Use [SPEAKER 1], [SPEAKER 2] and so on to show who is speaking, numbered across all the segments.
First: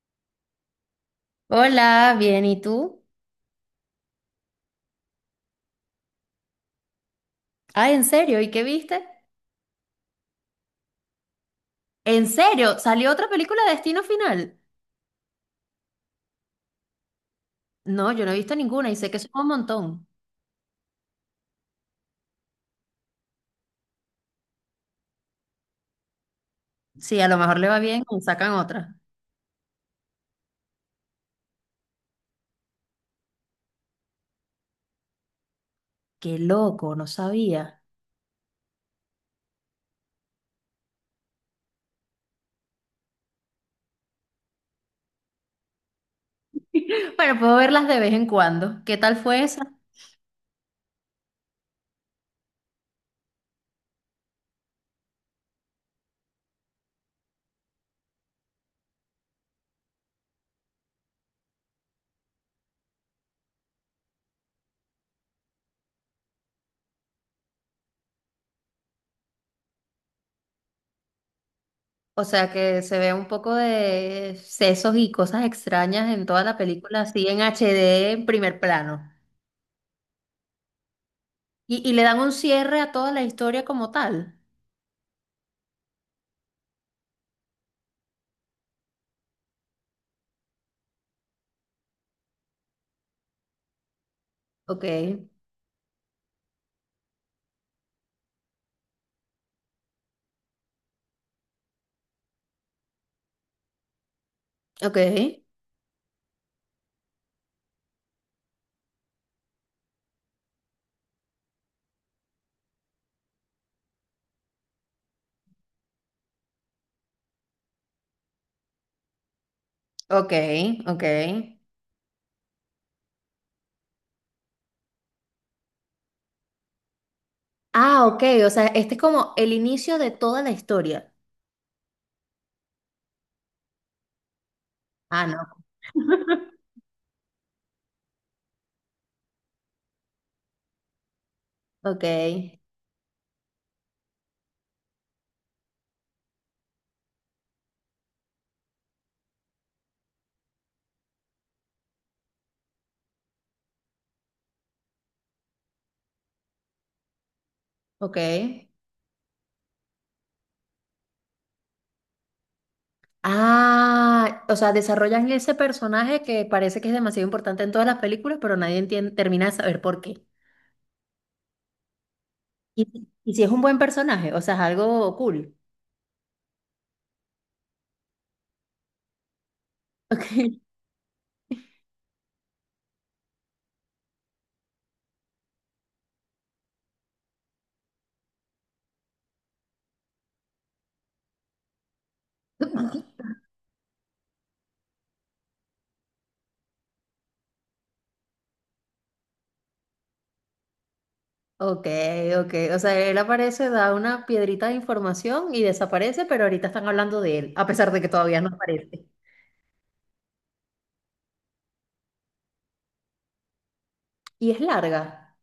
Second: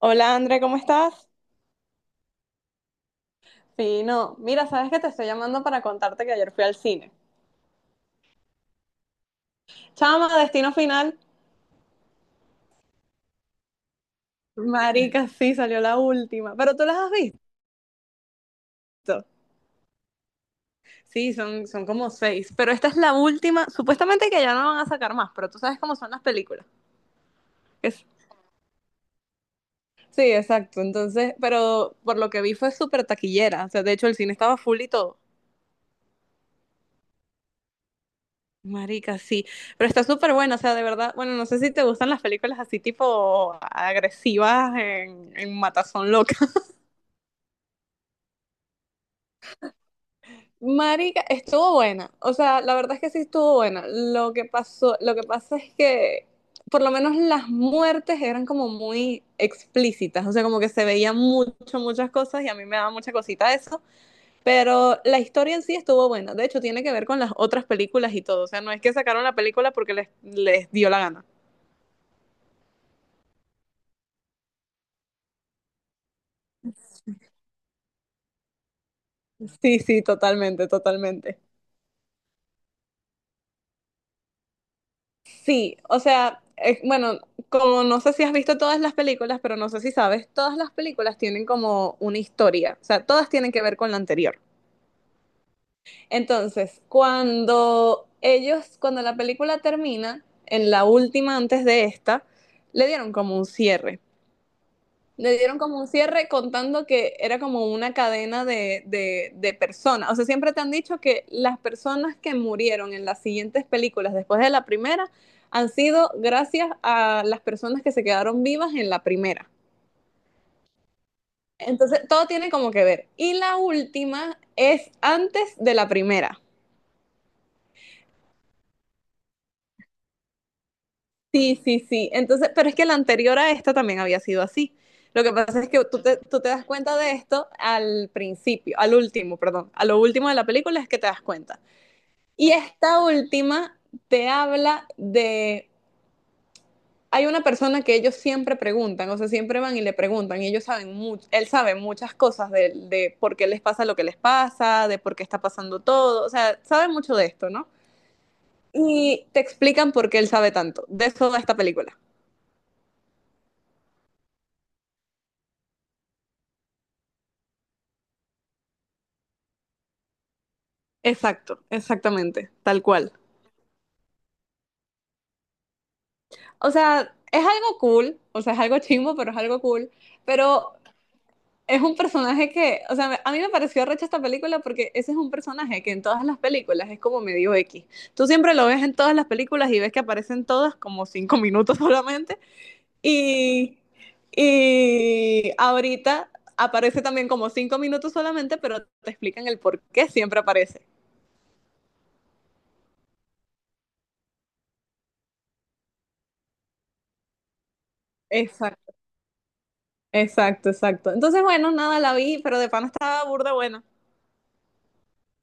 [SPEAKER 1] Hola André, ¿cómo estás?
[SPEAKER 2] Hola, bien, ¿y tú?
[SPEAKER 1] Fino. Mira, sabes que te estoy llamando para contarte que ayer fui al cine.
[SPEAKER 2] Ah, ¿en serio? ¿Y qué viste?
[SPEAKER 1] Chama, Destino Final.
[SPEAKER 2] ¿En serio? ¿Salió otra película de Destino Final?
[SPEAKER 1] Marica, sí, salió la última. Pero tú las has visto.
[SPEAKER 2] No, yo no he visto ninguna y sé que son un montón.
[SPEAKER 1] Sí, son como seis. Pero esta es la última. Supuestamente que ya no van a sacar más, pero tú sabes cómo son las películas.
[SPEAKER 2] Sí, a lo mejor le va bien
[SPEAKER 1] Es-
[SPEAKER 2] y sacan otra.
[SPEAKER 1] Sí, exacto. Entonces, pero por lo que vi fue súper taquillera. O sea, de hecho, el cine estaba full y todo.
[SPEAKER 2] Qué loco, no sabía.
[SPEAKER 1] Marica, sí. Pero está súper buena. O sea, de verdad, bueno, no sé si te gustan las películas así tipo agresivas en Matazón Loca.
[SPEAKER 2] Bueno, puedo verlas de vez en cuando. ¿Qué tal fue esa?
[SPEAKER 1] Marica, estuvo buena. O sea, la verdad es que sí estuvo buena. Lo que pasa es que por lo menos las muertes eran como muy explícitas. O sea, como que se veían mucho, muchas cosas y a mí me daba mucha cosita eso. Pero la historia en sí estuvo buena. De hecho, tiene que ver con las otras películas y todo. O sea, no es que sacaron la película porque les dio la gana.
[SPEAKER 2] O sea, que se ve un poco de sesos y cosas extrañas en toda la película, así en HD, en primer plano.
[SPEAKER 1] Sí, sí, totalmente, totalmente.
[SPEAKER 2] Y le dan un cierre a toda la historia como tal.
[SPEAKER 1] Sí, o sea, bueno, como no sé si has visto todas las películas, pero no sé si sabes, todas las películas tienen como una historia, o sea, todas tienen que ver con la anterior.
[SPEAKER 2] Ok,
[SPEAKER 1] Entonces, cuando la película termina, en la última antes de esta, le dieron como un cierre
[SPEAKER 2] ok,
[SPEAKER 1] le dieron como un cierre contando que era como una cadena de personas. O sea, siempre te han dicho que las personas que murieron en las siguientes películas después de la primera han sido gracias a las personas que se quedaron vivas en la primera.
[SPEAKER 2] ok, ok.
[SPEAKER 1] Entonces, todo tiene como que ver. Y la última es antes de la primera.
[SPEAKER 2] Ah, ok, o sea, este es como el inicio de toda la historia.
[SPEAKER 1] Sí, sí, sí. Entonces, pero es que la anterior a esta también había sido así. Lo
[SPEAKER 2] Ah,
[SPEAKER 1] que
[SPEAKER 2] no,
[SPEAKER 1] pasa es que tú te das cuenta de esto al último, perdón, a lo último de la película es que te das cuenta.
[SPEAKER 2] ok,
[SPEAKER 1] Y esta última te habla de, hay una persona que ellos siempre preguntan, o sea, siempre van y le preguntan, y ellos saben mucho, él sabe muchas cosas de por qué les pasa lo que les pasa, de por qué está pasando todo, o sea, sabe mucho de esto, ¿no?
[SPEAKER 2] ok.
[SPEAKER 1] Y te explican por qué él sabe tanto. De eso va esta película.
[SPEAKER 2] Ah, o sea, desarrollan ese personaje que parece que es demasiado importante en todas las películas, pero nadie entiende, termina de saber por qué.
[SPEAKER 1] Exacto, exactamente, tal
[SPEAKER 2] Y,
[SPEAKER 1] cual.
[SPEAKER 2] y si es un buen personaje, o sea, es algo cool.
[SPEAKER 1] O sea, es algo cool, o sea, es algo chimbo, pero es algo cool. Pero es un personaje que, o sea, a mí me pareció recha esta película porque ese es un personaje que en todas las películas es como medio X. Tú siempre lo ves en todas las películas y ves que aparecen todas como 5 minutos solamente. Y, y ahorita aparece también como 5 minutos solamente, pero te explican el por qué siempre aparece.
[SPEAKER 2] Ok, ok, ok. O sea, él aparece, da una piedrita de información y desaparece, pero ahorita están hablando de él, a pesar de que todavía no aparece.
[SPEAKER 1] Exacto, exacto. Entonces, bueno, nada, la vi, pero de pana estaba burda buena.
[SPEAKER 2] Y es larga.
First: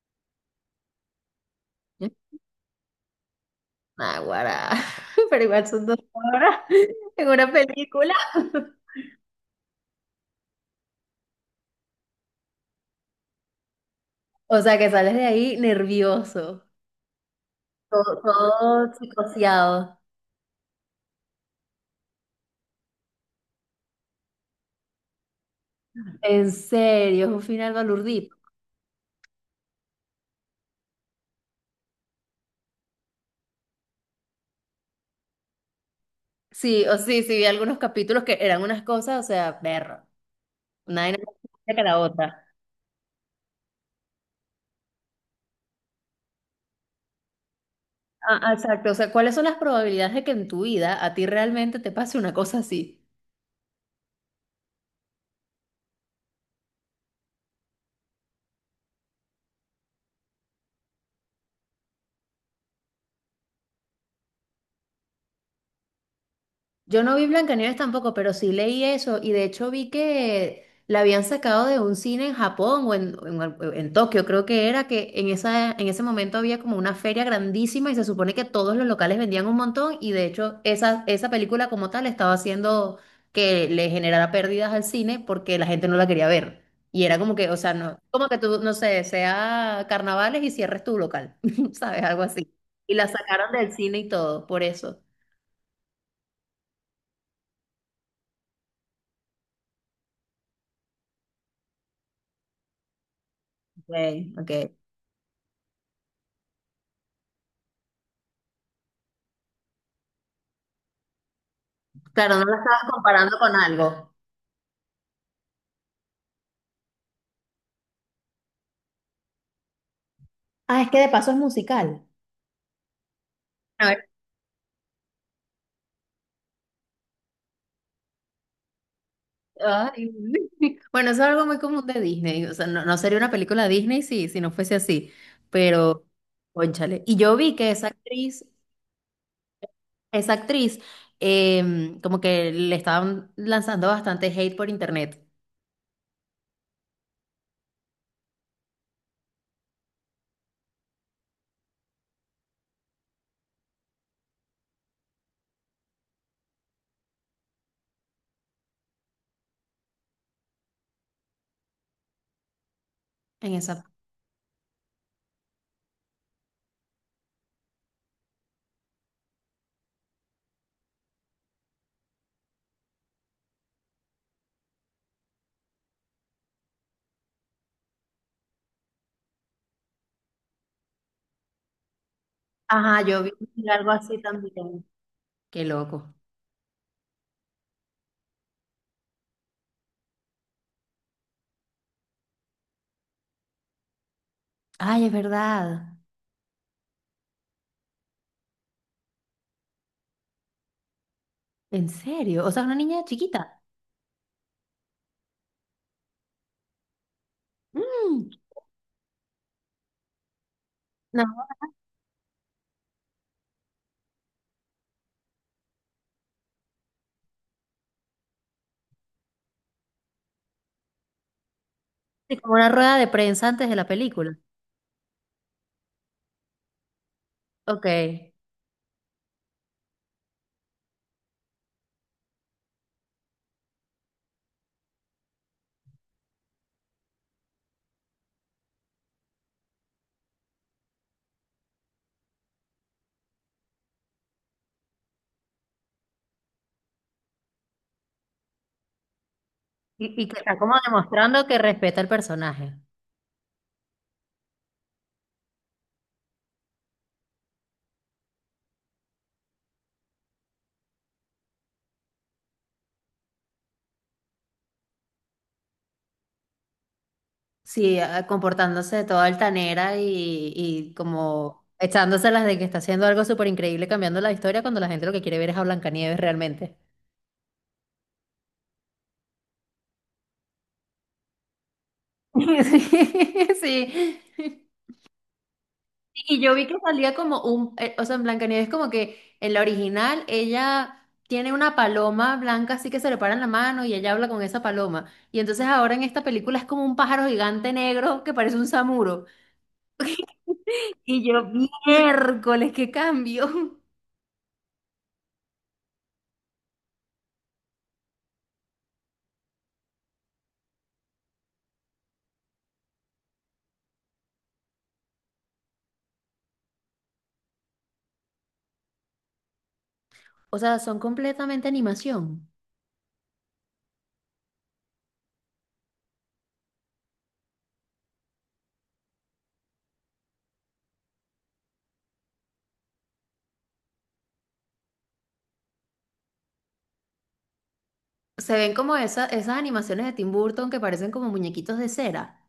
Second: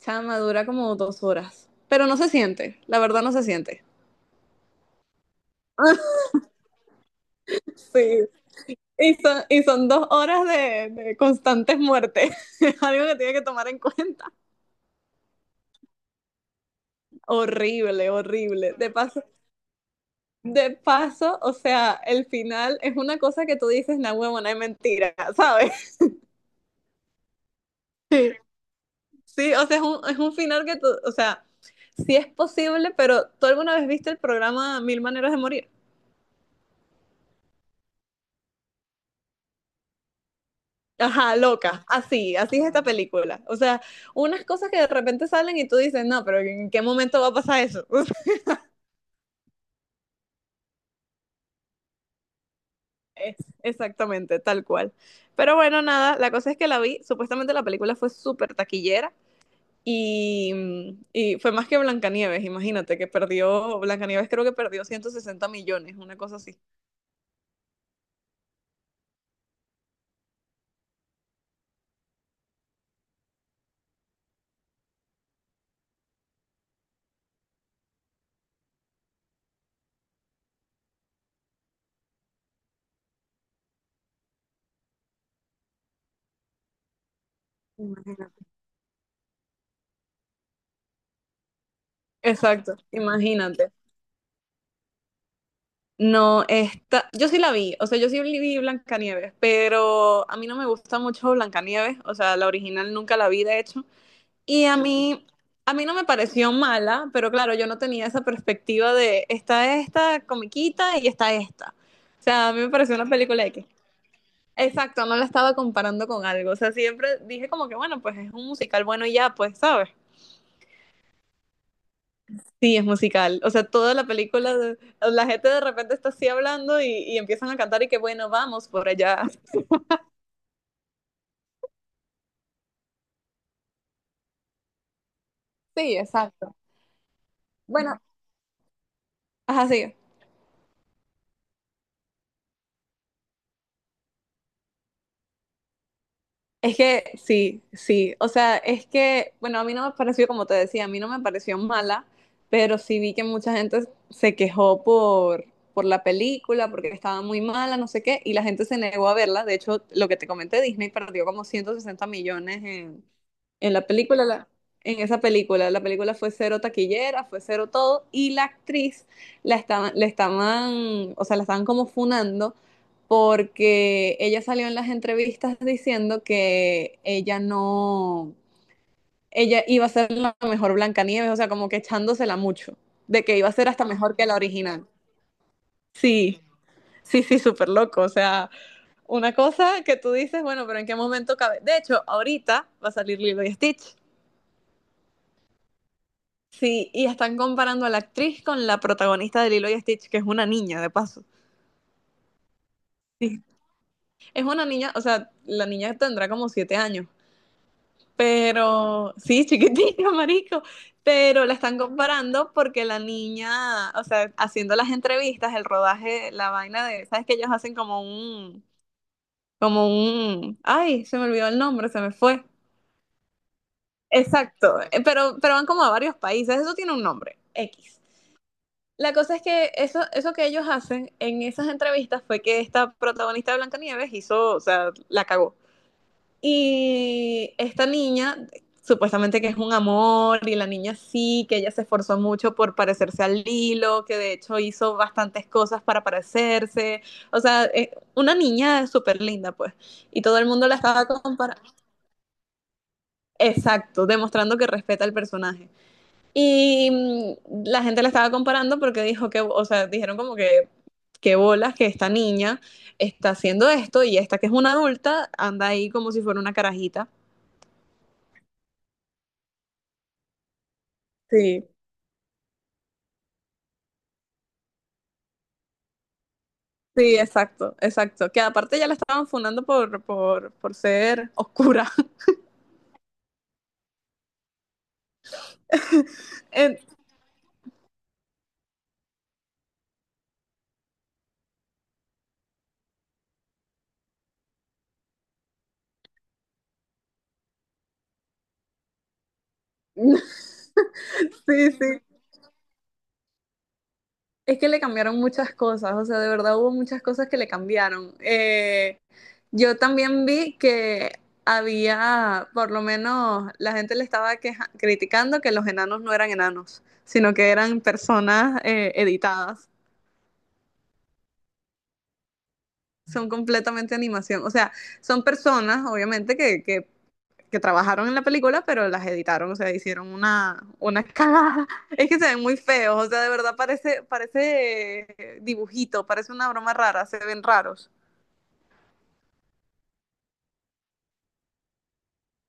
[SPEAKER 1] Chama, dura como 2 horas. Pero no se siente, la verdad no se siente.
[SPEAKER 2] Naguará. Pero igual son dos horas en una película.
[SPEAKER 1] Sí. Y son 2 horas de constantes muertes. Es algo que tiene que tomar en cuenta.
[SPEAKER 2] O sea que sales de ahí nervioso,
[SPEAKER 1] Horrible,
[SPEAKER 2] todo,
[SPEAKER 1] horrible.
[SPEAKER 2] todo psicoseado.
[SPEAKER 1] De paso, o sea, el final es una cosa que tú dices, na huevona, es mentira, ¿sabes?
[SPEAKER 2] En serio, es un final
[SPEAKER 1] Sí,
[SPEAKER 2] balurdito.
[SPEAKER 1] sí, o sea, es un final que tú, o sea, sí es posible, pero ¿tú alguna vez viste el programa Mil Maneras de Morir?
[SPEAKER 2] Sí, o sí, sí, vi algunos capítulos que eran unas cosas, o sea, perro, una vaina más
[SPEAKER 1] Ajá,
[SPEAKER 2] chiquita que
[SPEAKER 1] loca,
[SPEAKER 2] la
[SPEAKER 1] así,
[SPEAKER 2] otra.
[SPEAKER 1] así es esta película. O sea, unas cosas que de repente salen y tú dices, no, pero ¿en qué momento va a pasar eso?
[SPEAKER 2] Ah, ah, exacto, o sea, ¿cuáles son las probabilidades de que en tu vida a ti realmente te pase una cosa así?
[SPEAKER 1] Es- Exactamente, tal cual. Pero bueno, nada, la cosa es que la vi, supuestamente la película fue súper taquillera y, y fue más que Blancanieves, imagínate, que perdió, Blancanieves creo que perdió 160 millones, una cosa así.
[SPEAKER 2] Yo no vi Blancanieves tampoco, pero sí leí eso y de hecho vi que la habían sacado de un cine en Japón o en en Tokio, creo que era, que en esa, en ese momento había como una feria grandísima y se supone que todos los locales vendían un montón y de hecho esa, esa película como tal estaba haciendo que le generara pérdidas al cine porque la gente no la quería ver. Y era como que, o sea, no, como que
[SPEAKER 1] Imagínate.
[SPEAKER 2] tú, no sé, sea carnavales y cierres tu local, ¿sabes? Algo así.
[SPEAKER 1] Exacto,
[SPEAKER 2] Y la sacaron del
[SPEAKER 1] imagínate.
[SPEAKER 2] cine y todo, por eso.
[SPEAKER 1] No, esta, yo sí la vi, o sea, yo sí vi Blancanieves, pero a mí no me gusta mucho Blancanieves, o sea, la original nunca la vi, de hecho,
[SPEAKER 2] Ok, ok.
[SPEAKER 1] y a mí, a mí no me pareció mala, pero claro, yo no tenía esa perspectiva de está esta comiquita y está esta. O
[SPEAKER 2] Claro, no
[SPEAKER 1] sea, a
[SPEAKER 2] la
[SPEAKER 1] mí me
[SPEAKER 2] estabas
[SPEAKER 1] pareció una
[SPEAKER 2] comparando
[SPEAKER 1] película
[SPEAKER 2] con algo.
[SPEAKER 1] exacto, no la estaba comparando con algo, o sea, siempre dije como que, bueno, pues es un musical bueno y ya, pues, ¿sabes?
[SPEAKER 2] Ah, es que de paso es musical.
[SPEAKER 1] Sí, es musical. O sea,
[SPEAKER 2] A
[SPEAKER 1] toda la
[SPEAKER 2] ver,
[SPEAKER 1] película, la gente de repente está así hablando y empiezan a cantar y que bueno, vamos por allá.
[SPEAKER 2] ay, bueno, eso es algo muy común de Disney. O sea, no, no sería una película Disney si, si no fuese así.
[SPEAKER 1] Sí,
[SPEAKER 2] Pero,
[SPEAKER 1] exacto.
[SPEAKER 2] cónchale. Y yo vi que
[SPEAKER 1] Bueno, ajá, sí.
[SPEAKER 2] esa actriz, como que le estaban lanzando bastante hate por internet
[SPEAKER 1] Es que sí, sí. O sea, es que, bueno, a mí no me pareció, como te decía, a mí no me pareció mala, pero sí vi que mucha gente se quejó por la película, porque estaba muy mala, no sé qué, y la gente se negó a verla. De hecho, lo que te comenté, Disney perdió como 160 millones en,
[SPEAKER 2] en
[SPEAKER 1] En la
[SPEAKER 2] esa.
[SPEAKER 1] película, en esa película, la película fue cero taquillera, fue cero todo, y la actriz la estaban, le estaban, o sea, la estaban como funando porque ella salió en las entrevistas diciendo que ella no, ella iba a ser la mejor Blancanieves, o sea, como que echándosela mucho,
[SPEAKER 2] Ajá, yo
[SPEAKER 1] de que iba a
[SPEAKER 2] vi
[SPEAKER 1] ser hasta
[SPEAKER 2] algo
[SPEAKER 1] mejor
[SPEAKER 2] así
[SPEAKER 1] que la original.
[SPEAKER 2] también. Qué loco.
[SPEAKER 1] Sí, sí, sí, súper loco, o sea, una cosa que tú dices, bueno, pero ¿en qué momento cabe? De hecho, ahorita va a salir Lilo y Stitch.
[SPEAKER 2] Ay, es verdad.
[SPEAKER 1] Sí, y están comparando a la actriz con la protagonista de Lilo y Stitch, que es una niña, de paso.
[SPEAKER 2] En serio. O sea, una niña
[SPEAKER 1] Sí,
[SPEAKER 2] chiquita.
[SPEAKER 1] es una niña, o sea, la niña tendrá como 7 años,
[SPEAKER 2] Mm,
[SPEAKER 1] pero sí, chiquitita, marico,
[SPEAKER 2] no,
[SPEAKER 1] pero la están comparando porque la niña, o sea, haciendo las entrevistas, el rodaje, la vaina de, ¿sabes que ellos hacen como un, ay, se me olvidó el nombre, se me
[SPEAKER 2] así
[SPEAKER 1] fue.
[SPEAKER 2] como una rueda de prensa antes de la película.
[SPEAKER 1] Exacto, pero van como a varios países, eso tiene un nombre,
[SPEAKER 2] Ok.
[SPEAKER 1] X. La cosa es que eso que ellos hacen en esas entrevistas fue que esta protagonista de Blancanieves hizo, o sea, la cagó. Y esta niña, supuestamente que es un amor, y la niña sí, que ella se esforzó mucho por parecerse al Lilo, que de hecho hizo bastantes cosas para parecerse. O sea, es una niña súper linda, pues. Y
[SPEAKER 2] Y que
[SPEAKER 1] todo el
[SPEAKER 2] está
[SPEAKER 1] mundo
[SPEAKER 2] como
[SPEAKER 1] la estaba
[SPEAKER 2] demostrando que
[SPEAKER 1] comparando.
[SPEAKER 2] respeta el personaje.
[SPEAKER 1] Exacto, demostrando que respeta al personaje. Y la gente la estaba comparando porque dijo que, o sea, dijeron como que, qué bolas que esta niña está haciendo esto y esta que es una adulta anda ahí como si fuera una carajita.
[SPEAKER 2] Sí, ah, comportándose de toda altanera y como
[SPEAKER 1] Sí.
[SPEAKER 2] echándoselas de que está haciendo algo súper increíble cambiando la historia cuando la gente lo que quiere ver es a Blancanieves realmente.
[SPEAKER 1] Sí, exacto, exacto. Que aparte ya la estaban funando por ser oscura.
[SPEAKER 2] Sí, sí. Y yo vi que
[SPEAKER 1] En-
[SPEAKER 2] salía como un, o sea, en Blancanieves como que en la original ella tiene una paloma blanca así que se le para en la mano y ella habla con esa paloma. Y entonces ahora en esta película es como un pájaro gigante negro que parece un samuro. Y yo,
[SPEAKER 1] Sí, sí.
[SPEAKER 2] miércoles, qué cambio.
[SPEAKER 1] Es que le cambiaron muchas cosas, o sea, de verdad hubo muchas cosas que le cambiaron. Yo también vi que había, por lo menos, la gente le estaba criticando que los enanos no eran enanos, sino que eran personas editadas.
[SPEAKER 2] O sea, son completamente animación.
[SPEAKER 1] Son completamente animación, o sea, son personas, obviamente, que que trabajaron en la película, pero las editaron, o sea, hicieron una cagada. Es que se ven muy feos, o sea, de verdad parece, parece dibujito, parece una broma rara, se ven raros.
[SPEAKER 2] Se ven como esas animaciones de Tim Burton que parecen como muñequitos de cera.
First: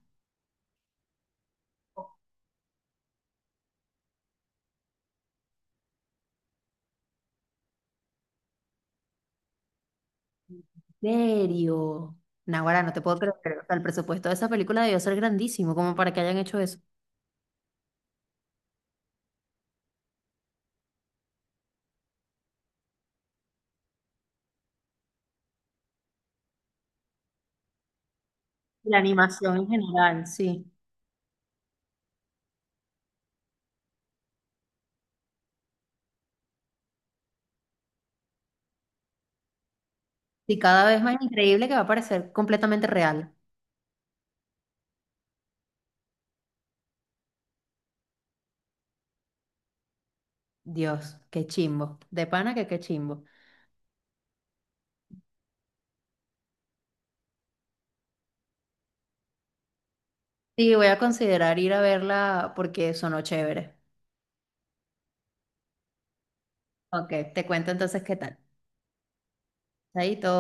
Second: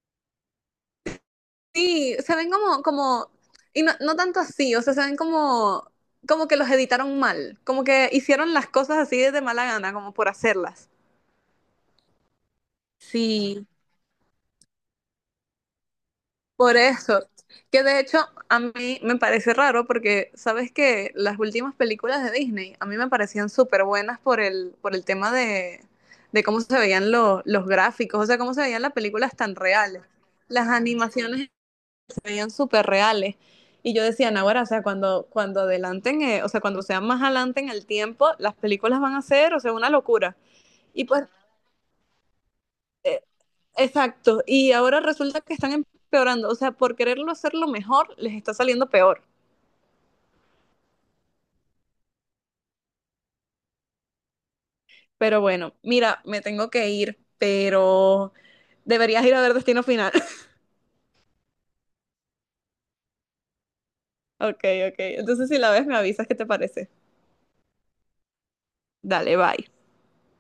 [SPEAKER 1] Sí, se ven como, como, y no, no tanto así, o sea, se ven como, como que los editaron mal, como que hicieron las cosas así de mala gana, como por hacerlas.
[SPEAKER 2] ¿En serio? Naguará, no te puedo creer. O
[SPEAKER 1] Sí,
[SPEAKER 2] sea, el presupuesto de esa película debió ser grandísimo como para que hayan hecho
[SPEAKER 1] por
[SPEAKER 2] eso.
[SPEAKER 1] eso, que de hecho a mí me parece raro porque sabes que las últimas películas de Disney a mí me parecían súper buenas por el tema de cómo se veían los gráficos, o sea, cómo se veían las
[SPEAKER 2] La
[SPEAKER 1] películas tan
[SPEAKER 2] animación en
[SPEAKER 1] reales.
[SPEAKER 2] general,
[SPEAKER 1] Las
[SPEAKER 2] sí.
[SPEAKER 1] animaciones se veían súper reales. Y yo decía, "No, ahora, o sea, cuando adelanten, o sea, cuando sean más adelante en el tiempo, las películas van a ser, o sea, una locura.
[SPEAKER 2] Y cada vez
[SPEAKER 1] Y
[SPEAKER 2] más
[SPEAKER 1] pues,
[SPEAKER 2] increíble que va a parecer completamente
[SPEAKER 1] eh,
[SPEAKER 2] real.
[SPEAKER 1] exacto, y ahora resulta que están empeorando, o sea, por quererlo hacerlo mejor, les está saliendo peor.
[SPEAKER 2] Dios, qué chimbo. De pana que qué chimbo.
[SPEAKER 1] Pero bueno, mira, me tengo que ir, pero deberías ir a ver Destino Final.
[SPEAKER 2] Sí, voy a considerar ir a verla porque sonó chévere.
[SPEAKER 1] Ok, ok, entonces si la ves me avisas qué te parece.
[SPEAKER 2] Ok, te cuento entonces qué tal.
[SPEAKER 1] Dale, bye.
[SPEAKER 2] Chaito.